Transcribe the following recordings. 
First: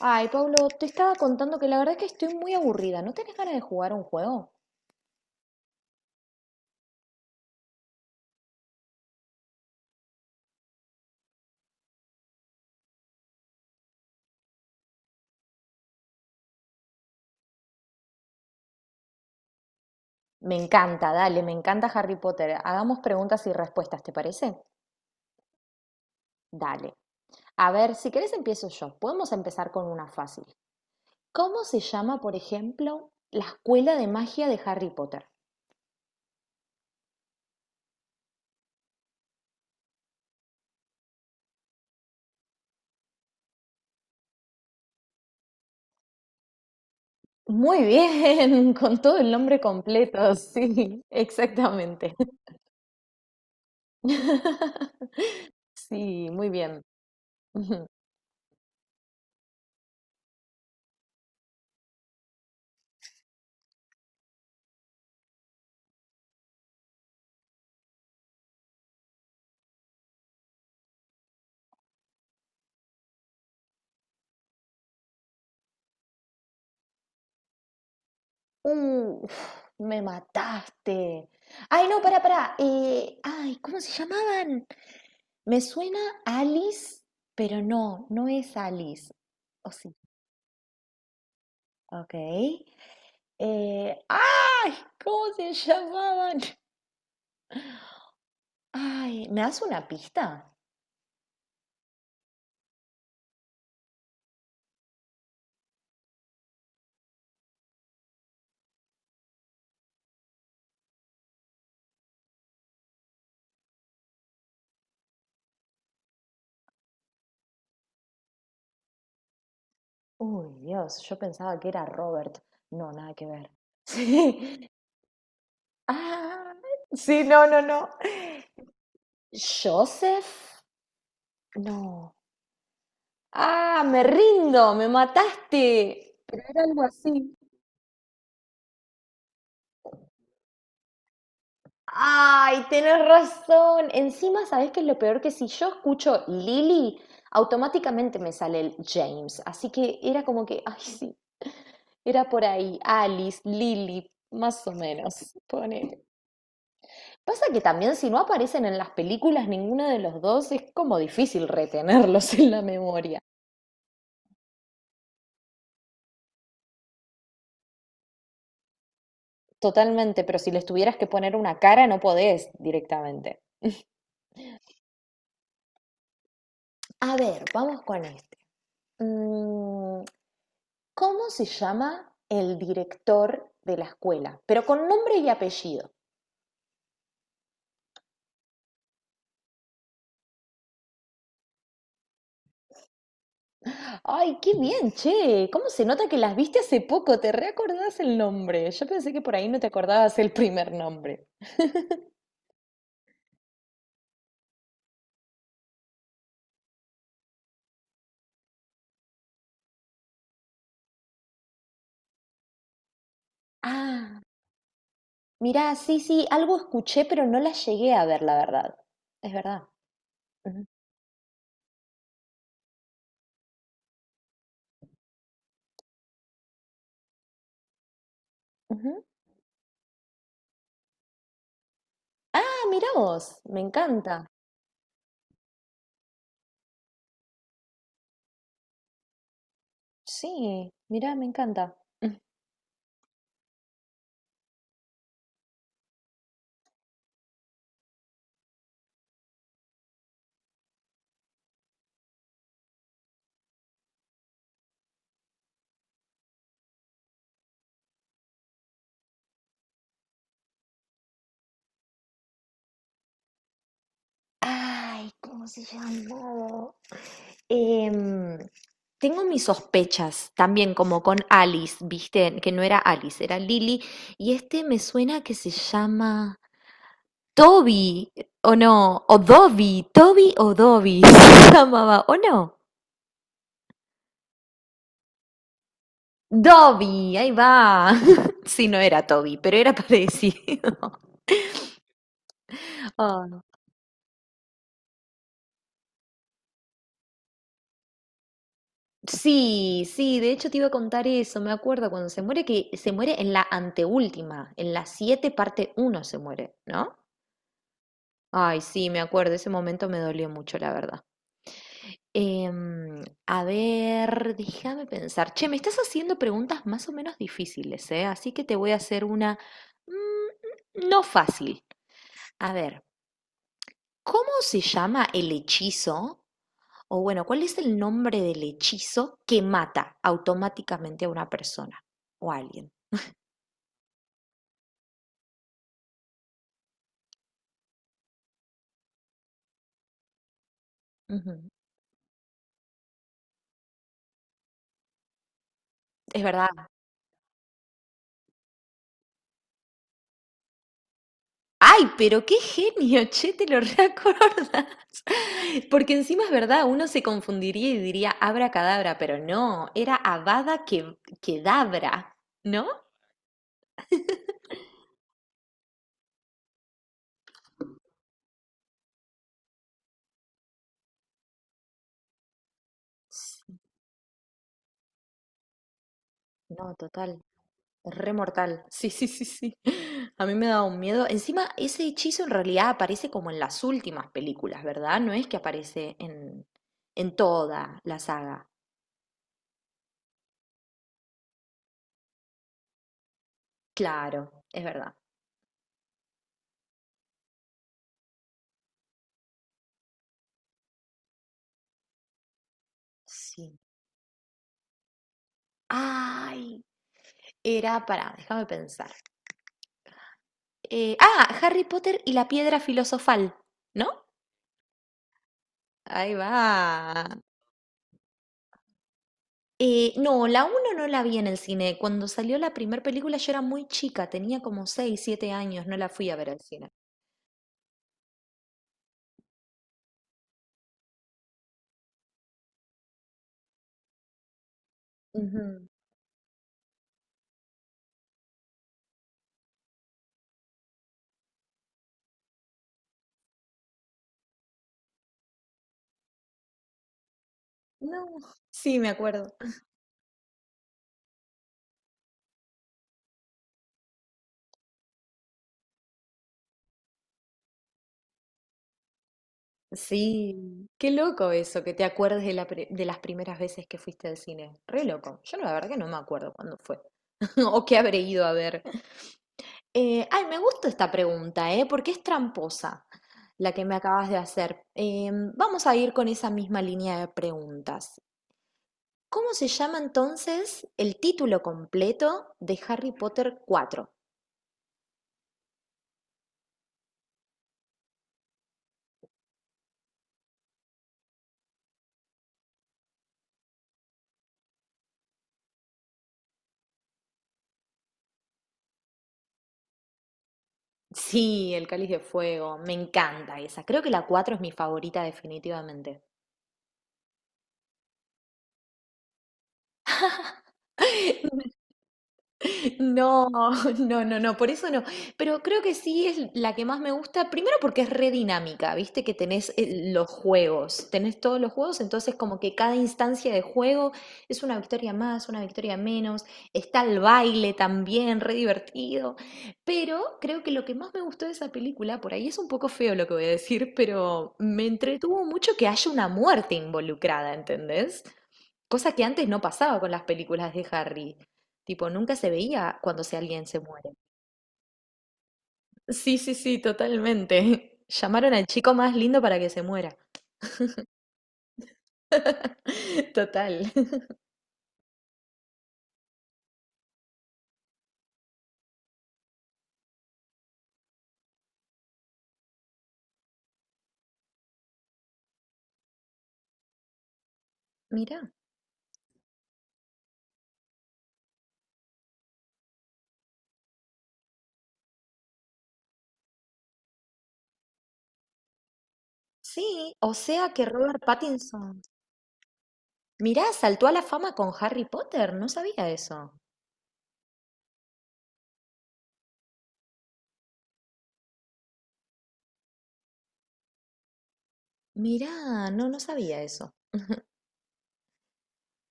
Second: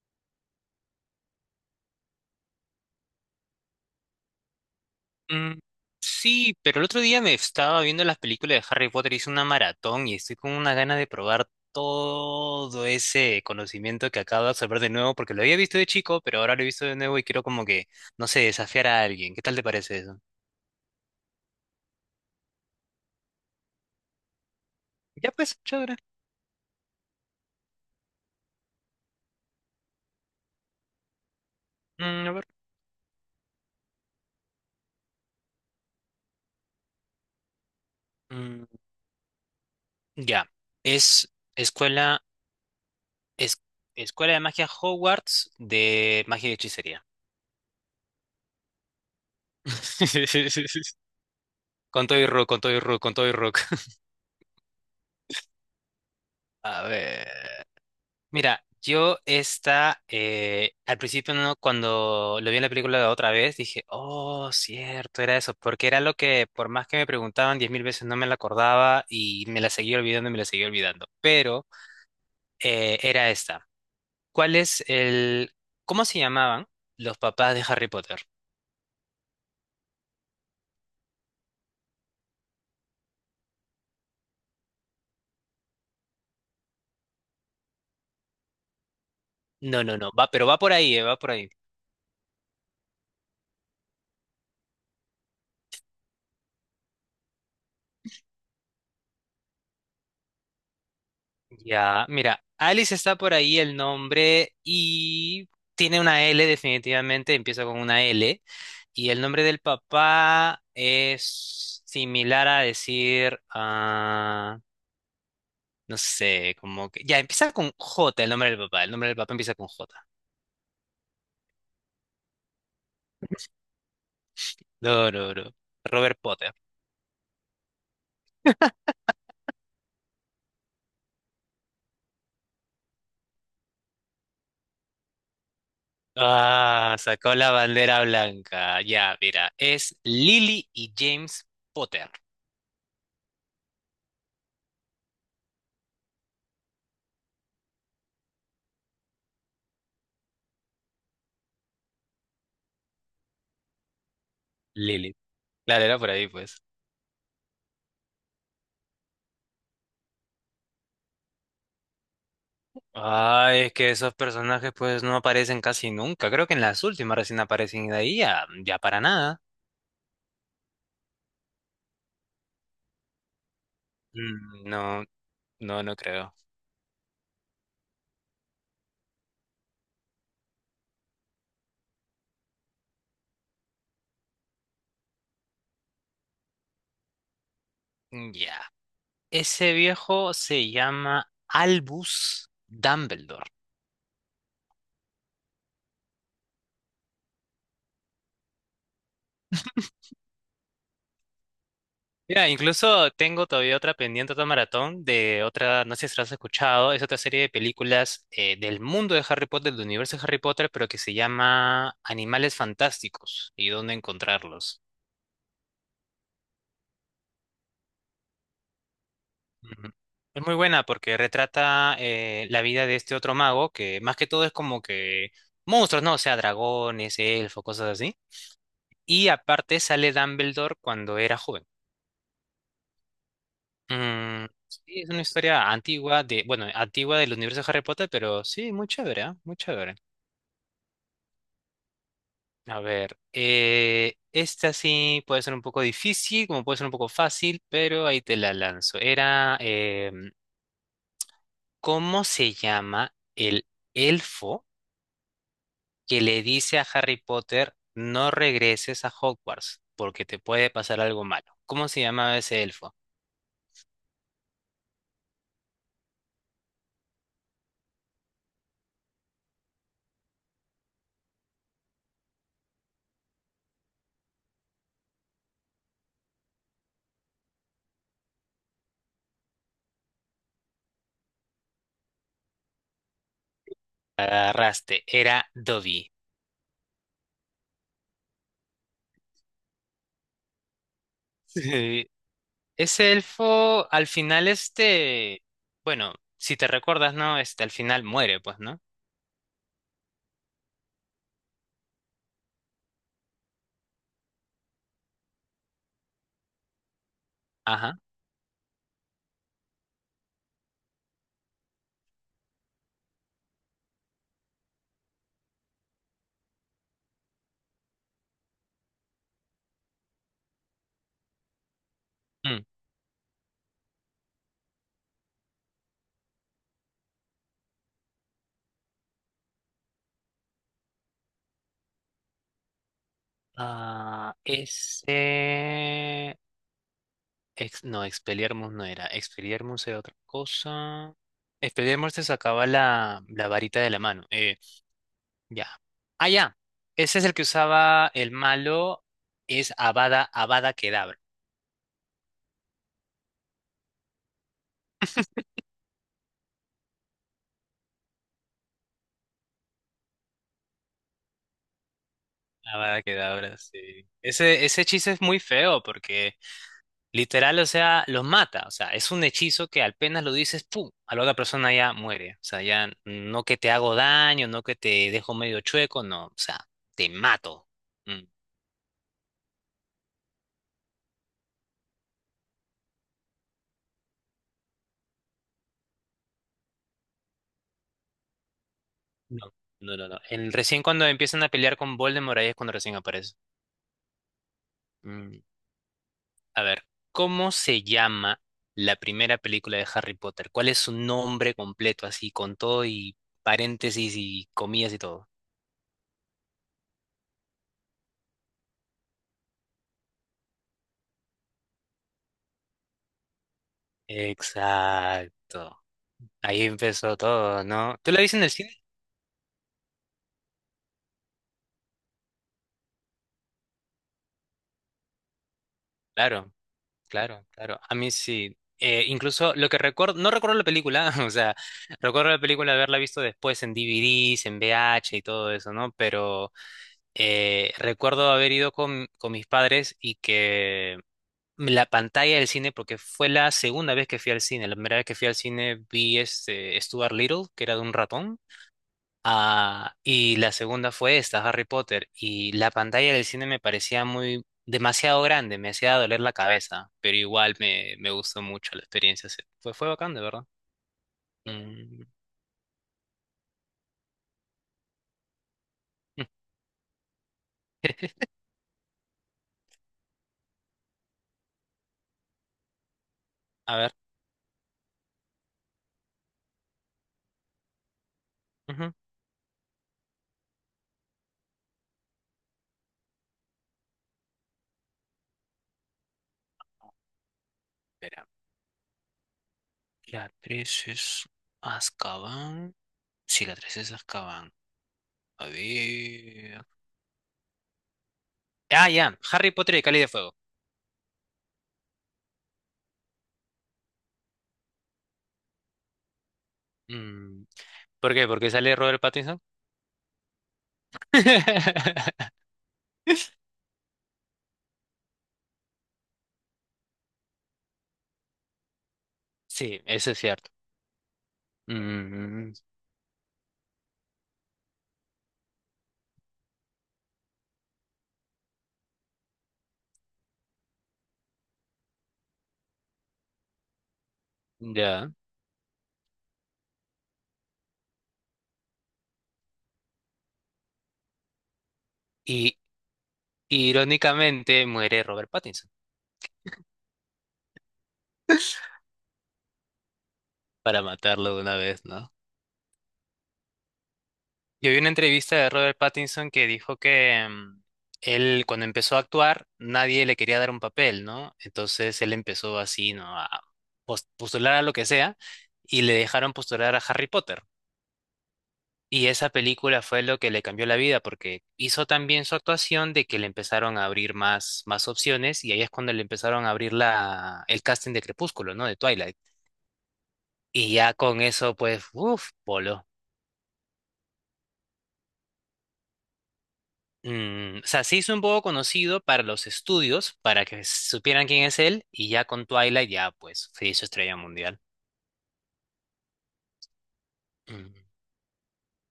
Ay, Pablo, te estaba contando que la verdad es que estoy muy aburrida. ¿No tenés ganas de jugar un juego? Mm, sí, pero el otro día me estaba viendo las películas de Harry Potter, hice una maratón y estoy con una gana de probar todo ese conocimiento que acabo de absorber de nuevo, porque lo había visto de chico, pero ahora lo he visto de nuevo y quiero como que, no sé, desafiar a alguien. ¿Qué tal te parece eso? Me encanta, dale, me encanta Harry Potter. Hagamos preguntas y respuestas, ¿te parece? Ya pues, chévere. Dale. A ver, si querés empiezo yo. Podemos empezar con una fácil. ¿Cómo se llama, A por ver. ejemplo, la escuela de magia de Harry Potter? Mm, ya. Es escuela, es, Escuela de magia Hogwarts de magia y hechicería. Muy bien, con todo el nombre completo, sí, Con exactamente. todo y rock, con todo y rock, con todo y rock. Sí, muy bien. A ver. Mira, yo esta, al principio no, cuando lo vi en la película la otra vez, dije, oh, cierto, era eso, porque era lo que por más que me preguntaban 10,000 veces no me la acordaba y me la seguía olvidando y me la seguía olvidando, pero era esta. ¿Cuál es el, ¿cómo se llamaban los papás de Harry Potter? Uf, me mataste. Ay, no, pará, pará. Ay, ¿cómo se llamaban? Me suena Alice, pero no, no es Alice. O No, sí, no, no, va, pero va por ahí, va por ahí. ok. Ay, ¿cómo se llamaban? Ay, ¿me das una pista? Ya, mira, Alice está por ahí el nombre y tiene una L definitivamente, empieza con una L. Y el nombre del papá es similar a decir, ah, no sé, como que... Ya, empieza con J el nombre del papá, el nombre del papá empieza con J. Uy, Dios, yo pensaba que era Robert. No, nada que ver. Sí. No, no, no. Robert Potter. Ah, sí, no, no, no. Joseph, no. Ah, me rindo, me mataste. Pero era algo Ah, sacó así. la bandera blanca. Ya, mira, es Lily y James Potter. Ay, tenés razón. Encima, ¿sabés qué es lo peor? Que si yo escucho Lily, automáticamente me sale el James. Así que era como que, ay, sí, era por ahí. Alice, Lily, más o Lily. menos. Claro, era Ponele. por ahí, pues. Pasa que también si no aparecen en las películas ninguno de los dos, es como difícil retenerlos en la memoria. Ah, es que esos personajes pues no aparecen casi nunca. Creo que en las últimas recién aparecen y de ahí ya, ya para nada. Totalmente, pero si les tuvieras que poner una cara, no podés directamente. Mm, no, no, no creo. A ver, vamos con esto. Mm, ¿Cómo se llama el director de la escuela? Pero con nombre y apellido. Mm, ya. Ese viejo se llama Albus Dumbledore. Ay, qué bien, che. ¿Cómo se nota que las viste hace poco? ¿Te reacordás el nombre? Yo pensé que por ahí no te acordabas el primer nombre. Mira, incluso tengo todavía otra pendiente, otra maratón de otra, no sé si la has escuchado, es otra serie de películas del mundo de Harry Potter, del universo de Harry Potter, pero que se llama Animales Fantásticos y dónde Ah, encontrarlos. mirá, sí, sí, algo escuché, pero no la llegué a ver, la verdad. Es verdad. Ujú. Es muy Ujú, buena porque retrata la vida de este otro mago que más que todo es como que monstruos, ¿no? O sea, dragones, elfos, cosas así. ujú. Y aparte sale Dumbledore cuando era joven. Ah, mirá vos. Me encanta. Mm, sí, es una historia antigua de, bueno, antigua del universo de Harry Potter, pero sí, muy chévere, ¿ah? Muy chévere. Sí, mirá, me encanta. Ujú. A ver, esta sí puede ser un poco difícil, como puede ser un poco fácil, pero ahí te la lanzo. Era, ¿cómo se llama el elfo? Que le dice a Harry Potter, no regreses a Hogwarts porque te puede pasar algo malo. ¿Cómo se llamaba ese elfo? Ay, ¿cómo se llamó? Tengo mis sospechas también como con Alice, viste, que no era Alice, era Lily, y este me suena que se llama Toby, o no, o Dobby, Toby o Dobby se llamaba, o no, Agarraste, era Dobby. Dobby, ahí va. Sí, no era Toby, pero era parecido. Sí. Ese Ah, elfo al final este, bueno, si te recuerdas, ¿no? Este al final muere, pues, ¿no? sí, sí, de hecho te iba a contar eso, me acuerdo cuando se muere, que se muere en la anteúltima, en la 7 parte uno se muere, ¿no? Ajá. Ay, sí, me acuerdo, ese momento me dolió mucho, la verdad. A ver, déjame pensar. Che, me estás haciendo preguntas más o menos difíciles, ¿eh? Así que te voy a hacer una no fácil. A Mm. ver, ¿cómo se llama el hechizo? O bueno, ¿cuál es el nombre del hechizo que mata automáticamente a una persona o a alguien? Ah, ese... no, Expelliarmus no era. Expelliarmus era otra cosa. Ujú. Expelliarmus te sacaba la varita de la mano. Ya. Es Ah, verdad. ya. Ese es el que usaba el malo. Es Avada Kedavra. Ay, pero qué genio, che, te lo reacordás. Porque encima es verdad, uno se confundiría y diría abracadabra, pero no, era Avada que Kedavra, ¿no? Avada Kedavra, sí. Ese hechizo es muy feo porque literal, o sea, los mata. O sea, es un hechizo que apenas lo dices, ¡pum! A la otra persona ya muere. O sea, ya no que te hago daño, no que te dejo medio chueco, no. O sea, No, te total, mato. re Mm, mortal. Sí, sí, sí, sí. A mí me da un miedo. Encima, ese hechizo en realidad aparece como en las últimas películas, ¿verdad? No es que aparece en toda la saga. no, no, no, no. El, recién cuando empiezan a pelear con Voldemort, ahí es cuando recién aparece. Claro, es verdad. Mm. A ver, ¿cómo se llama la primera película de Harry Potter? ¿Cuál es su nombre completo, así, con todo y paréntesis y comillas y todo? Ay, era, para, déjame pensar. Ah, Harry Potter y la piedra filosofal, ¿no? Exacto. Ahí Ahí empezó va. todo, ¿no? ¿Tú la viste en el cine? No, la uno no la vi en el cine. Cuando salió la primera película yo era muy chica, tenía como 6 7 años, no la fui a ver al Claro, cine. claro, claro. A mí sí. Incluso lo que recuerdo, no recuerdo la película, o sea, recuerdo la película de haberla visto después en DVDs, en VH y todo Ujú. eso, ¿no? Pero recuerdo haber ido con mis padres y que la pantalla del cine porque fue la segunda vez que fui al cine. La primera vez que fui al cine vi este Stuart Little, que era de un No, ratón. sí, me acuerdo. Ah, y la segunda fue esta, Harry Potter. Y la pantalla del cine me parecía muy demasiado grande, me hacía doler la cabeza, pero igual me gustó mucho la experiencia. Fue, fue bacán, de verdad. Sí, qué loco eso, que te Mm. acuerdes de las primeras veces que fuiste al cine. Re loco. Yo la verdad que no me acuerdo cuándo fue o qué habré ido a ver. Ay, me gusta esta pregunta, ¿eh? Porque es tramposa la que me A ver. acabas de hacer. Vamos a ir con esa misma línea de preguntas. Ujú. ¿Cómo se llama entonces el título completo de Harry Potter 4? Espera. La 3 es Azkaban. Sí, la 3 es Azkaban. A ver. Ah, ya. Harry Potter y el Cáliz de Fuego. Sí, el Cáliz de Fuego, me encanta esa. Creo que la 4 es mi favorita definitivamente. Mm, ¿por qué? ¿Porque sale Robert Pattinson? No, no, no, no, por eso no. Pero creo que sí es la que más me gusta, primero porque es re dinámica, viste que tenés Sí, los eso es cierto. juegos, tenés todos los juegos, entonces como Mm, que cada instancia de juego es una victoria más, una victoria menos, está el baile también, re divertido. Pero creo que lo que más me gustó de esa película, por ahí es un poco feo lo que voy a decir, pero me ya. entretuvo mucho que haya una muerte involucrada, ¿entendés? Cosa que antes no pasaba con las películas de Harry. Tipo, nunca se Y veía cuando alguien se muere. irónicamente muere Robert Pattinson Sí, sí, sí, totalmente. Llamaron al chico más lindo para que se muera. para matarlo de una vez, ¿no? Total. Yo vi una entrevista de Robert Pattinson que dijo que él cuando empezó a actuar nadie le quería dar un papel, ¿no? Entonces él empezó así, ¿no? A postular a lo que sea y le dejaron postular a Harry Potter. Mirá. Y esa película fue lo que le cambió la vida porque hizo también su actuación de que le empezaron a abrir más opciones y ahí es cuando le empezaron a abrir la, el casting de Crepúsculo, ¿no? De Twilight. Sí, o sea que Y ya Robert con eso, Pattinson. pues, uff, polo. Mirá, saltó a la fama con Harry Potter. No sabía eso. Mm, o sea, se hizo un poco conocido para los estudios, para que supieran quién es él y ya con Twilight ya, pues, se hizo estrella mundial. Mirá, no, no sabía eso. Mm,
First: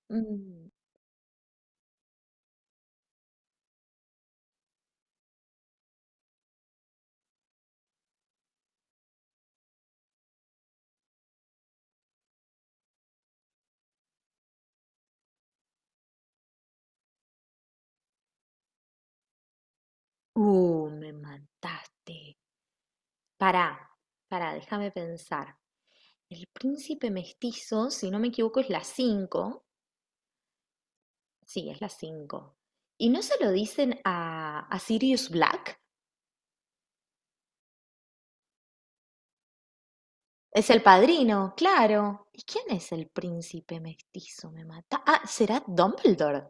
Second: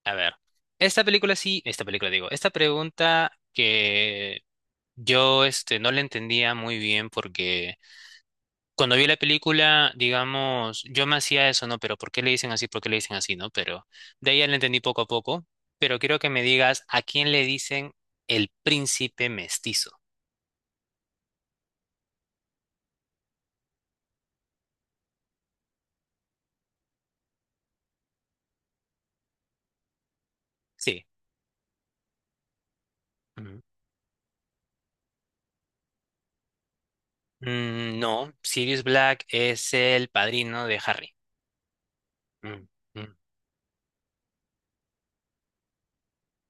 a ver, Mm. Esta película digo, esta pregunta que yo este, no la entendía muy bien porque... cuando vi la película, digamos, yo me hacía eso, ¿no? Pero ¿por qué le dicen así? ¿Por qué le dicen así? ¿No? Pero de ahí ya le entendí poco a poco. Pero quiero que me digas a quién le dicen el príncipe mestizo. Me mataste. Pará, pará, déjame pensar. El príncipe mestizo, si no me equivoco, es la 5. Sí. Sí, es las 5. ¿Y no se lo Ujú. dicen a Sirius Black? Mm, no, Sirius Black es el padrino Es de el Harry. padrino, claro. ¿Y quién Mm, es el mm. príncipe mestizo? Me mata. Ah, ¿será Dumbledore?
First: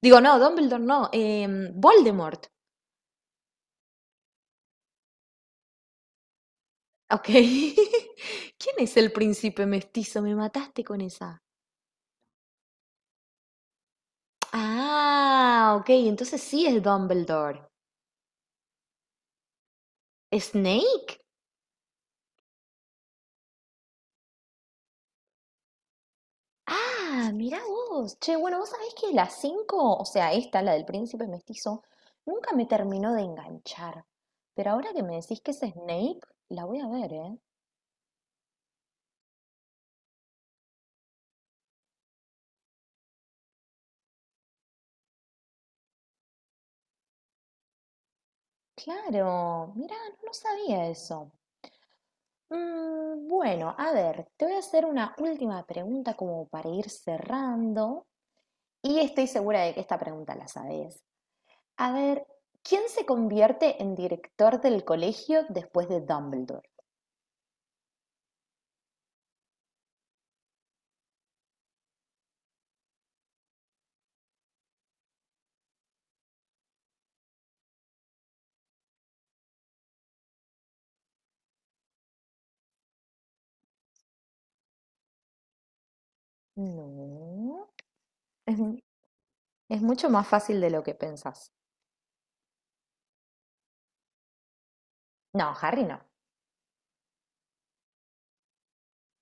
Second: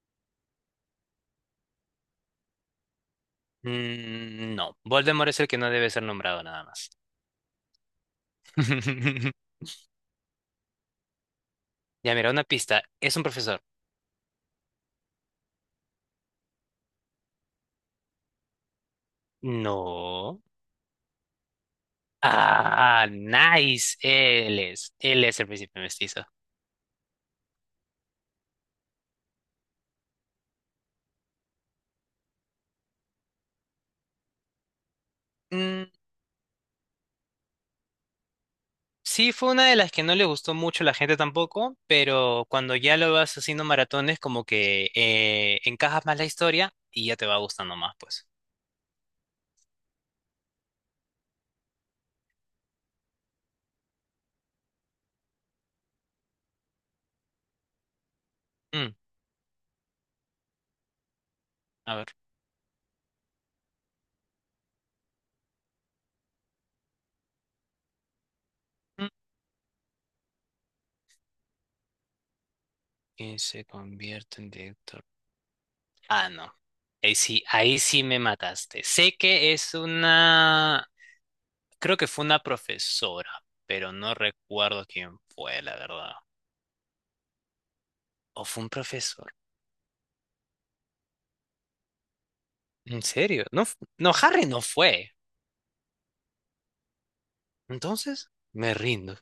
Digo, no, Dumbledore no. Voldemort. Mm, no, Voldemort es el que no debe ser nombrado nada más. Ok. ¿Quién es el príncipe mestizo? Me mataste con esa. Ya mira, una pista. Es un profesor. Ah, ok. Entonces sí es Dumbledore. No. ¿Snake? Ah, nice. Él es. Él es el príncipe mestizo. Ah, mirá vos. Che, bueno, vos sabés que la 5, o sea, esta, la del príncipe mestizo, nunca me terminó de enganchar. Pero ahora que me decís que es Snape, la voy a ver, ¿eh? Sí, fue una de las que no le gustó mucho a la gente tampoco, pero cuando ya lo vas haciendo maratones, como que encajas más la historia y ya te va gustando más, pues. Claro, mirá, no, no sabía eso. Bueno, a ver, te voy a hacer una última pregunta como para ir cerrando. Mm, Y estoy segura de que esta pregunta la sabés. A a ver. ver, ¿quién se convierte en director del colegio después de Dumbledore? Mm, ¿quién se convierte en director? Ah, no. Ahí sí me mataste. Sé que es una... Creo que fue una profesora, pero no recuerdo quién fue, la verdad. No. ¿O fue un profesor? Es mucho más fácil de lo que pensás. ¿En serio? No, no, Harry no fue. No, Harry no. Entonces, me rindo.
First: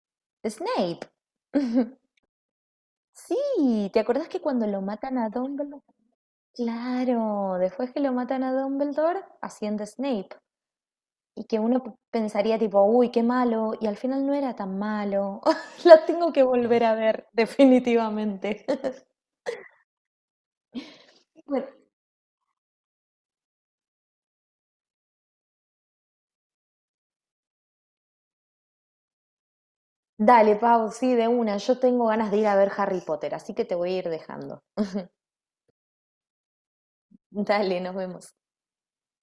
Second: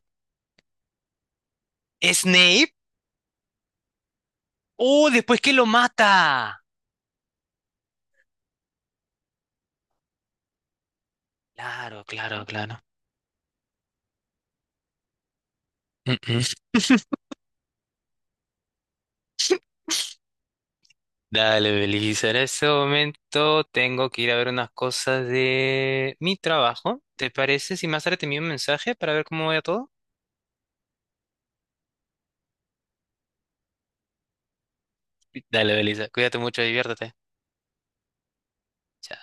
Snape. ¿Snape? Sí, ¿te acordás que cuando lo ¡Oh, matan a después que lo Dumbledore? mata! Claro, después que lo matan a Dumbledore, asciende Snape. Y que uno Claro, claro, pensaría claro. tipo, uy, qué malo, y al final no era tan malo. La Mm, tengo que mm. volver a ver, definitivamente. Bueno, Dale, Belisa. En este momento tengo que ir a ver unas cosas de mi trabajo. ¿Te parece si más tarde te envío un mensaje para ver cómo va todo? dale, Pau, sí, de una. Yo tengo ganas de ir a ver Harry Potter, así que te voy a ir dejando. Dale, Belisa. Cuídate mucho, diviértete. Dale, nos vemos. Chao.